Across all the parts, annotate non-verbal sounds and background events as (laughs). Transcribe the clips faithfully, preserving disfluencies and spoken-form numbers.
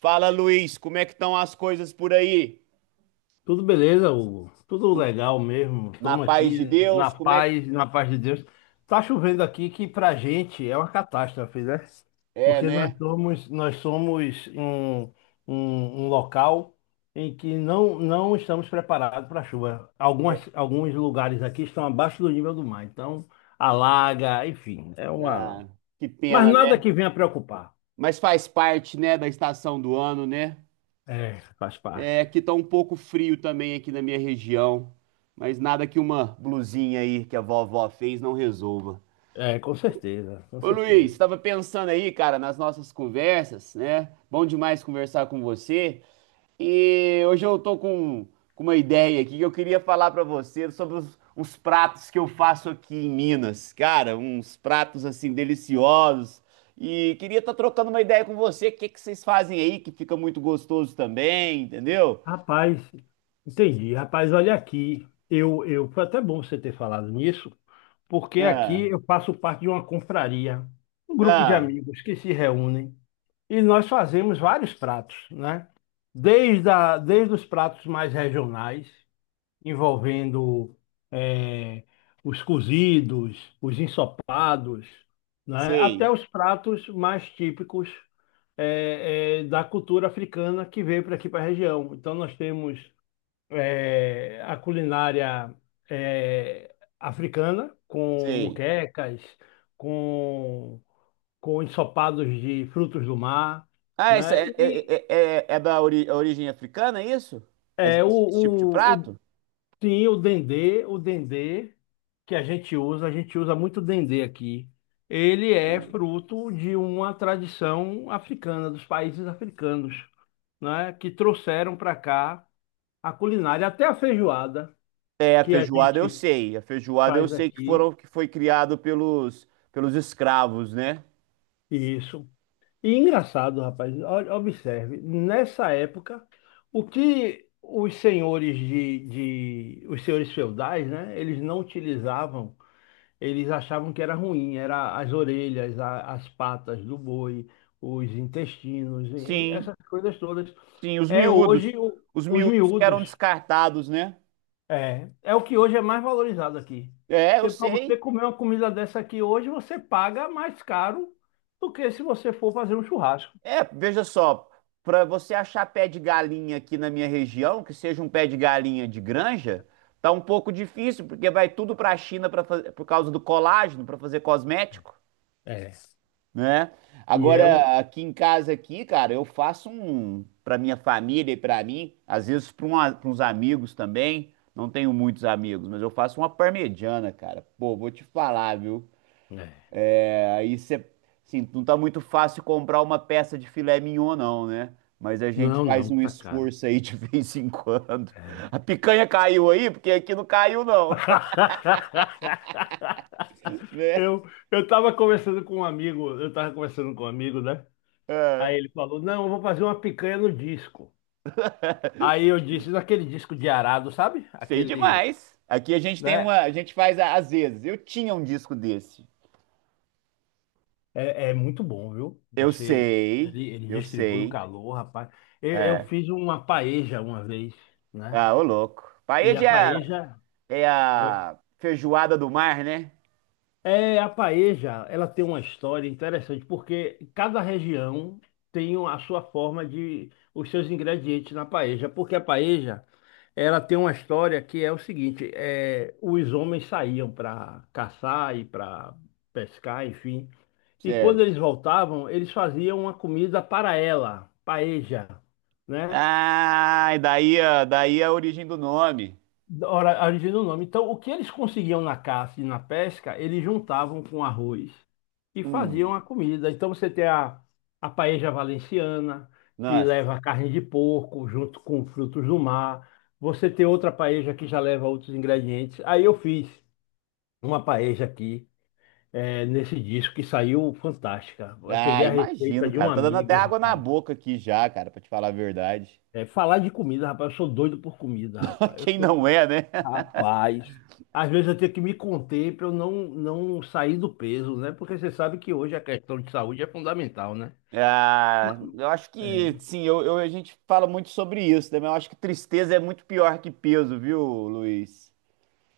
Fala, Luiz, como é que estão as coisas por aí? Tudo beleza, Hugo? Tudo Tu- legal mesmo. Na Estamos paz de aqui na Deus, como é que... paz, na paz de Deus. Tá chovendo aqui que pra gente é uma catástrofe, né? É, Porque nós né? somos, nós somos um, um, um local em que não, não estamos preparados para chuva. É, Algumas, alguns lugares aqui estão abaixo do nível do mar, então alaga, enfim, é uma. ah, que Mas pena, né? nada que venha preocupar. Mas faz parte, né, da estação do ano, né? É, faz É parte. que tá um pouco frio também aqui na minha região, mas nada que uma blusinha aí que a vovó fez não resolva. É, com certeza, com Ô, Luiz, certeza. estava pensando aí, cara, nas nossas conversas, né? Bom demais conversar com você. E hoje eu tô com, com uma ideia aqui que eu queria falar pra você sobre os, uns pratos que eu faço aqui em Minas. Cara, uns pratos assim deliciosos. E queria estar trocando uma ideia com você. O que que vocês fazem aí que fica muito gostoso também, entendeu? Rapaz, entendi. Rapaz, olha aqui, eu, eu foi até bom você ter falado nisso, porque Ah, aqui eu faço parte de uma confraria, um grupo de ah, amigos que se reúnem e nós fazemos vários pratos, né? Desde, a, desde os pratos mais regionais envolvendo eh, os cozidos, os ensopados, né? sei, Até os pratos mais típicos eh, eh, da cultura africana que veio para aqui para a região. Então nós temos eh, a culinária eh, africana com sei. muquecas, com, com ensopados de frutos do mar, Ah, essa né? é, E é, é, é- é da ori- origem africana, é isso? Esse, eh, esse tipo de o, o, prato? sim, o dendê, o dendê que a gente usa, a gente usa muito dendê aqui. Ele é fruto de uma tradição africana, dos países africanos, né, que trouxeram para cá a culinária, até a feijoada É, a que a feijoada eu gente sei. A feijoada eu faz sei que aqui, foram que foi criado pelos pelos escravos, né? isso. E engraçado, rapaz, olha, observe, nessa época, o que os senhores de, de, os senhores feudais, né, eles não utilizavam, eles achavam que era ruim, era as orelhas, a- as patas do boi, os intestinos, e Sim, essas coisas todas. sim, os É miúdos. hoje o- Os os miúdos que eram miúdos. descartados, né? É, é o que hoje é mais valorizado aqui. É, eu Você, para você sei. comer uma comida dessa aqui hoje, você paga mais caro do que se você for fazer um churrasco. É, veja só, para você achar pé de galinha aqui na minha região, que seja um pé de galinha de granja, tá um pouco difícil, porque vai tudo para a China pra, fa- por causa do colágeno, para fazer cosmético. É. Né? E é Agora, um. aqui em casa aqui, cara, eu faço um para minha família e para mim, às vezes para uns amigos também. Não tenho muitos amigos, mas eu faço uma parmegiana, cara. Pô, vou te falar, viu? É. Aí você, assim, não tá muito fácil comprar uma peça de filé mignon, não, né? Mas a gente Não, faz não, um tá caro. esforço aí de (laughs) vez em quando. É. A picanha caiu aí, porque aqui não caiu, não, (laughs) (laughs) né? Eu, eu tava conversando com um amigo, eu tava conversando com um amigo, né? Aí É, ele falou, não, eu vou fazer uma picanha no disco. Aí eu disse, naquele disco de arado, sabe? sei Aquele, demais. Aqui a gente tem uma, né? a gente faz a- às vezes. Eu tinha um disco desse. É, é muito bom, viu? Eu Você, sei, ele, ele eu distribui o sei. calor, rapaz. Eu, eu É. fiz uma paeja uma vez, né? Ah, ô louco. E a Paella paeja, é a feijoada do mar, né? é, a paeja, ela tem uma história interessante, porque cada região tem a sua forma de, os seus ingredientes na paeja, porque a paeja, ela tem uma história que é o seguinte, é, os homens saíam para caçar e para pescar, enfim, e quando Certo. eles voltavam, eles faziam uma comida para ela, paeja, né? Ah, e daí, a- daí é a origem do nome. da hora- a origem do nome. Então, o que eles conseguiam na caça e na pesca, eles juntavam com arroz e faziam Hum, a comida. Então, você tem a, a paella valenciana, que nossa. leva carne de porco junto com frutos do mar. Você tem outra paella que já leva outros ingredientes. Aí eu fiz uma paella aqui, eh, nesse disco, que saiu fantástica. Eu Ah, peguei a receita imagino, de um cara. Tá dando até amigo, água na rapaz. boca aqui já, cara, pra te falar a verdade. Eh, falar de comida, rapaz, eu sou doido por comida, (laughs) rapaz. Eu Quem não sou. é, né? Rapaz, às vezes eu tenho que me conter para eu não, não sair do peso, né? Porque você sabe que hoje a questão de saúde é fundamental, né? Ma- Ah, eu acho É. que, sim, eu, eu- a gente fala muito sobre isso, né? Mas eu acho que tristeza é muito pior que peso, viu, Luiz?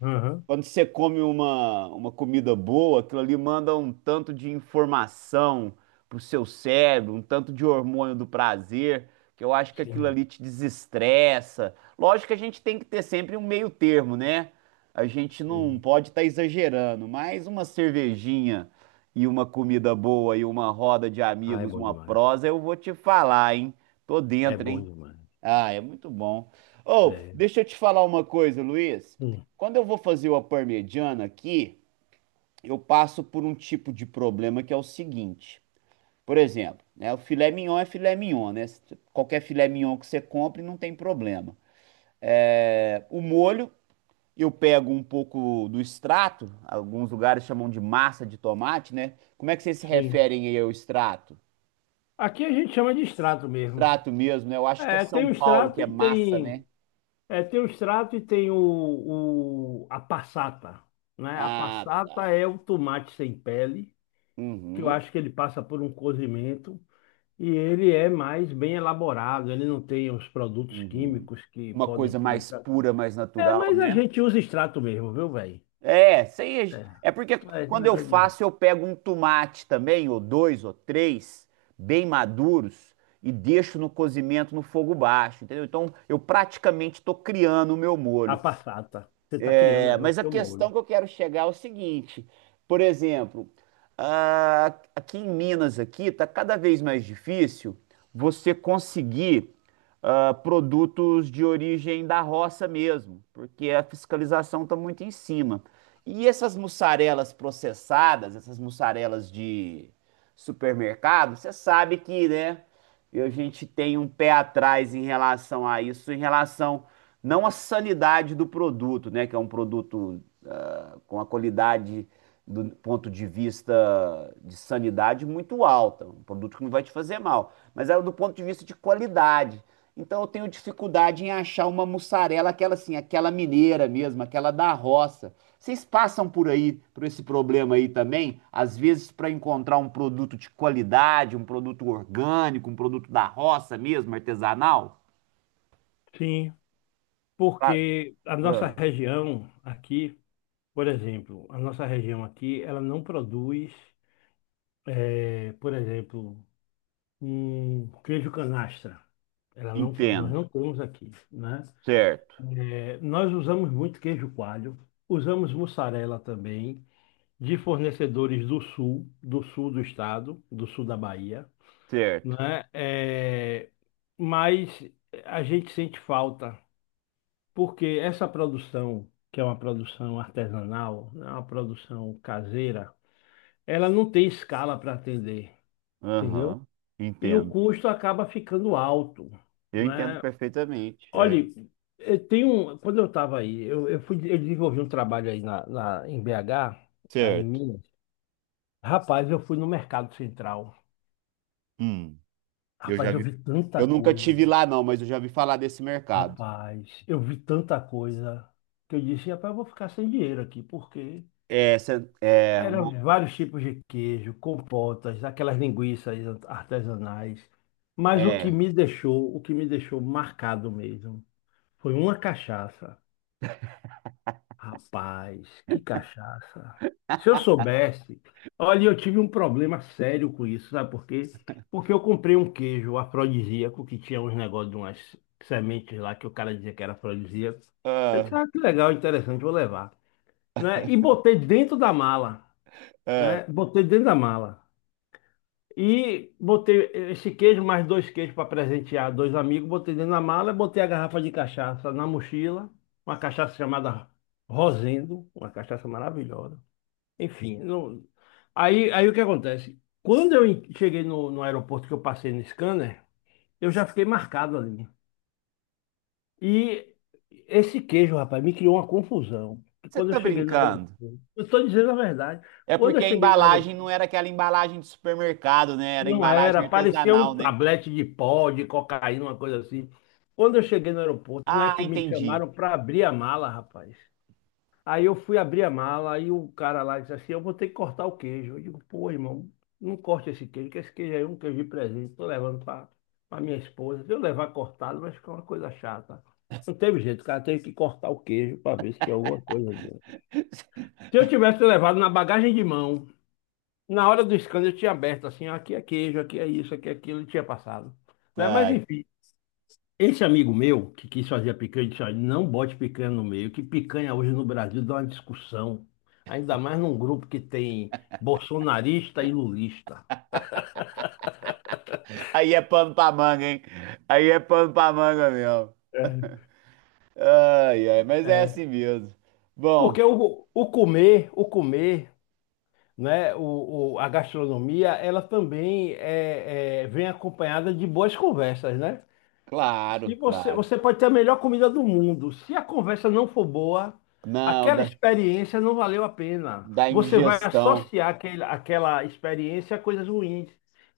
Aham, Quando você come uma, uma comida boa, aquilo ali manda um tanto de informação pro seu cérebro, um tanto de hormônio do prazer, que eu acho que aquilo sim, ali te desestressa. Lógico que a gente tem que ter sempre um meio termo, né? A gente não sim. pode estar exagerando, mas uma cervejinha e uma comida boa e uma roda de Ah, é amigos, bom uma demais. prosa, eu vou te falar, hein? Tô É dentro, bom hein? demais. Ah, é muito bom. Ou, É. deixa eu te falar uma coisa, Luiz. Hum, Quando eu vou fazer uma parmegiana aqui, eu passo por um tipo de problema que é o seguinte. Por exemplo, né, o filé mignon é filé mignon, né? Qualquer filé mignon que você compre, não tem problema. É, o molho, eu pego um pouco do extrato, alguns lugares chamam de massa de tomate, né? Como é que vocês se sim. referem aí ao extrato? Aqui a gente chama de extrato mesmo. Extrato mesmo, né? Eu acho que é É, tem São o Paulo extrato que é e massa, tem. né? É, tem o extrato e tem o, o- a passata, né? A Ah, passata tá. é o tomate sem pele, que eu Uhum. acho que ele passa por um cozimento. E ele é mais bem elaborado, ele não tem os produtos Uhum. químicos que Uma podem coisa ter no mais extrato. pura, mais É, natural, mas a né? gente usa extrato mesmo, viu, velho? É, isso aí É, é, é porque é esse quando eu negócio de faço, eu pego um tomate também, ou dois, ou três, bem maduros, e deixo no cozimento no fogo baixo, entendeu? Então eu praticamente estou criando o meu a molho. passata. Você está criando É, aí o mas a seu questão molho. que eu quero chegar é o seguinte, por exemplo, a- aqui em Minas aqui tá cada vez mais difícil você conseguir ah, produtos de origem da roça mesmo, porque a fiscalização está muito em cima. E essas mussarelas processadas, essas mussarelas de supermercado, você sabe que, né, a gente tem um pé atrás em relação a isso, em relação não a sanidade do produto, né? Que é um produto ah, com a qualidade do ponto de vista de sanidade muito alta, um produto que não vai te fazer mal, mas é do ponto de vista de qualidade. Então eu tenho dificuldade em achar uma mussarela, aquela assim, aquela mineira mesmo, aquela da roça. Vocês passam por aí, por esse problema aí também? Às vezes para encontrar um produto de qualidade, um produto orgânico, um produto da roça mesmo, artesanal? Sim, Ah, porque a nossa ah, região aqui, por exemplo, a nossa região aqui, ela não produz, é, por exemplo, um queijo canastra. Ela não, nós entendo. não temos aqui, né? Certo, É, nós usamos muito queijo coalho, usamos mussarela também, de fornecedores do sul, do sul do estado, do sul da Bahia, certo. né? É, É, mas a gente sente falta, porque essa produção, que é uma produção artesanal, né, uma produção caseira, ela não tem escala para atender, entendeu? Aham, E o entendo. custo acaba ficando alto, Eu entendo né? perfeitamente. É, Olhe, eu tenho, quando eu estava aí, eu, eu fui, eu desenvolvi um trabalho aí na, na- em B H, aí em certo. Minas. Rapaz, eu fui no Mercado Central. Hum, eu Rapaz, já eu vi. vi tanta Eu nunca coisa. tive lá, não, mas eu já vi falar desse mercado. Rapaz, eu vi tanta coisa que eu disse, rapaz, eu vou ficar sem dinheiro aqui, porque É, cê- é eram uma. vários tipos de queijo, compotas, aquelas linguiças artesanais. Mas o que É. me deixou, o que me deixou marcado mesmo, foi uma cachaça. Rapaz, que cachaça. Se eu soubesse, olha, eu tive um problema sério com isso, sabe por quê? Porque eu comprei um queijo afrodisíaco que tinha uns negócios de umas sementes lá que o cara dizia que era afrodisíaco. Eu Ah, disse, ah, que legal, interessante, vou levar, né? E botei dentro da mala, ah. né? Botei dentro da mala. E botei esse queijo, mais dois queijos para presentear dois amigos. Botei dentro da mala, botei a garrafa de cachaça na mochila. Uma cachaça chamada Rosendo, uma cachaça maravilhosa. Enfim, não- aí, aí o que acontece? Quando eu en- cheguei no, no aeroporto que eu passei no scanner, eu já fiquei marcado ali. E esse queijo, rapaz, me criou uma confusão. Você Quando eu tá cheguei no brincando? aeroporto, eu estou dizendo a verdade. É Quando eu porque a cheguei no embalagem aeroporto, não era aquela embalagem de supermercado, né? Era não era, embalagem parecia um artesanal, né? tablete de pó, de cocaína, uma coisa assim. Quando eu cheguei no aeroporto, não é Ah, que me entendi. chamaram para abrir a mala, rapaz. Aí eu fui abrir a mala, aí o cara lá disse assim: eu vou ter que cortar o queijo. Eu digo: pô, irmão, não corte esse queijo, que esse queijo aí é um queijo de presente. Tô levando para minha esposa. Se eu levar cortado, vai ficar uma coisa chata. Não teve jeito, o cara teve que cortar o queijo para ver se tinha alguma coisa dentro. (laughs) Se eu tivesse levado na bagagem de mão, na hora do escândalo eu tinha aberto assim, ó, aqui é queijo, aqui é isso, aqui é aquilo, e tinha passado. Né? Mas Ai, enfim, esse amigo meu que quis fazer a picanha, disse, olha, não bote picanha no meio, que picanha hoje no Brasil dá uma discussão. Ainda mais num grupo que tem bolsonarista e lulista. aí é pano pra manga, hein? Aí é pano pra manga mesmo. É, Ai, ai, mas é é. assim mesmo. Bom. Porque o, o comer, o comer, né, o, o- a gastronomia, ela também é, é, vem acompanhada de boas conversas, né? Se Claro, você, claro. você pode ter a melhor comida do mundo. Se a conversa não for boa, Não, aquela da, experiência não valeu a pena. da Você vai indigestão. associar aquele, aquela experiência a coisas ruins,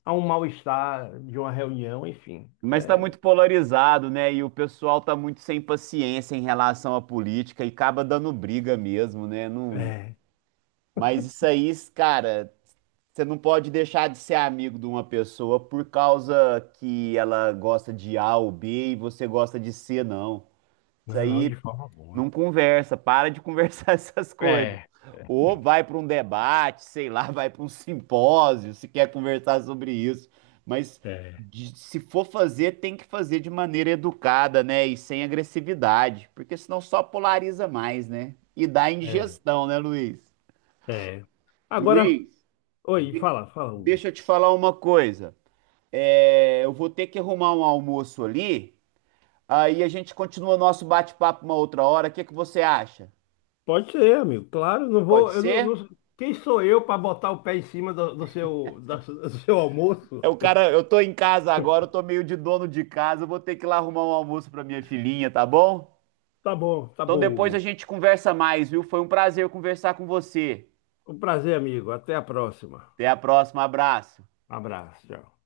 a um mal-estar de uma reunião, enfim. Mas está É, muito polarizado, né? E o pessoal tá muito sem paciência em relação à política e acaba dando briga mesmo, né? Não... é, Mas isso aí, cara, você não pode deixar de ser amigo de uma pessoa por causa que ela gosta de A ou B e você gosta de C, não. Isso não, aí de forma não boa. conversa, para de conversar (laughs) essas coisas. É, Ou vai para um debate, sei lá, (laughs) vai para um simpósio, se quer conversar sobre isso. Mas é, de- se for fazer, tem que fazer de maneira educada, né? E sem agressividade, porque senão só polariza mais, né? E dá é, indigestão, né, Luiz? é. Agora, Luiz, oi, de- fala, fala, Hugo. deixa eu te falar uma coisa. É, eu vou ter que arrumar um almoço ali, aí a gente continua nosso bate-papo uma outra hora. O que que você acha? Pode ser, amigo, claro, não Pode vou, eu não, ser? não- quem sou eu para botar o pé em cima do, do seu, da- do seu almoço? É o cara, eu tô em casa agora, eu tô meio de dono de casa, eu vou ter que ir lá arrumar um almoço pra minha filhinha, tá bom? Tá bom, tá Então bom, depois a Hugo. gente conversa mais, viu? Foi um prazer conversar com você. Um prazer, amigo. Até a próxima. Até a próxima, abraço. Abraço, tchau.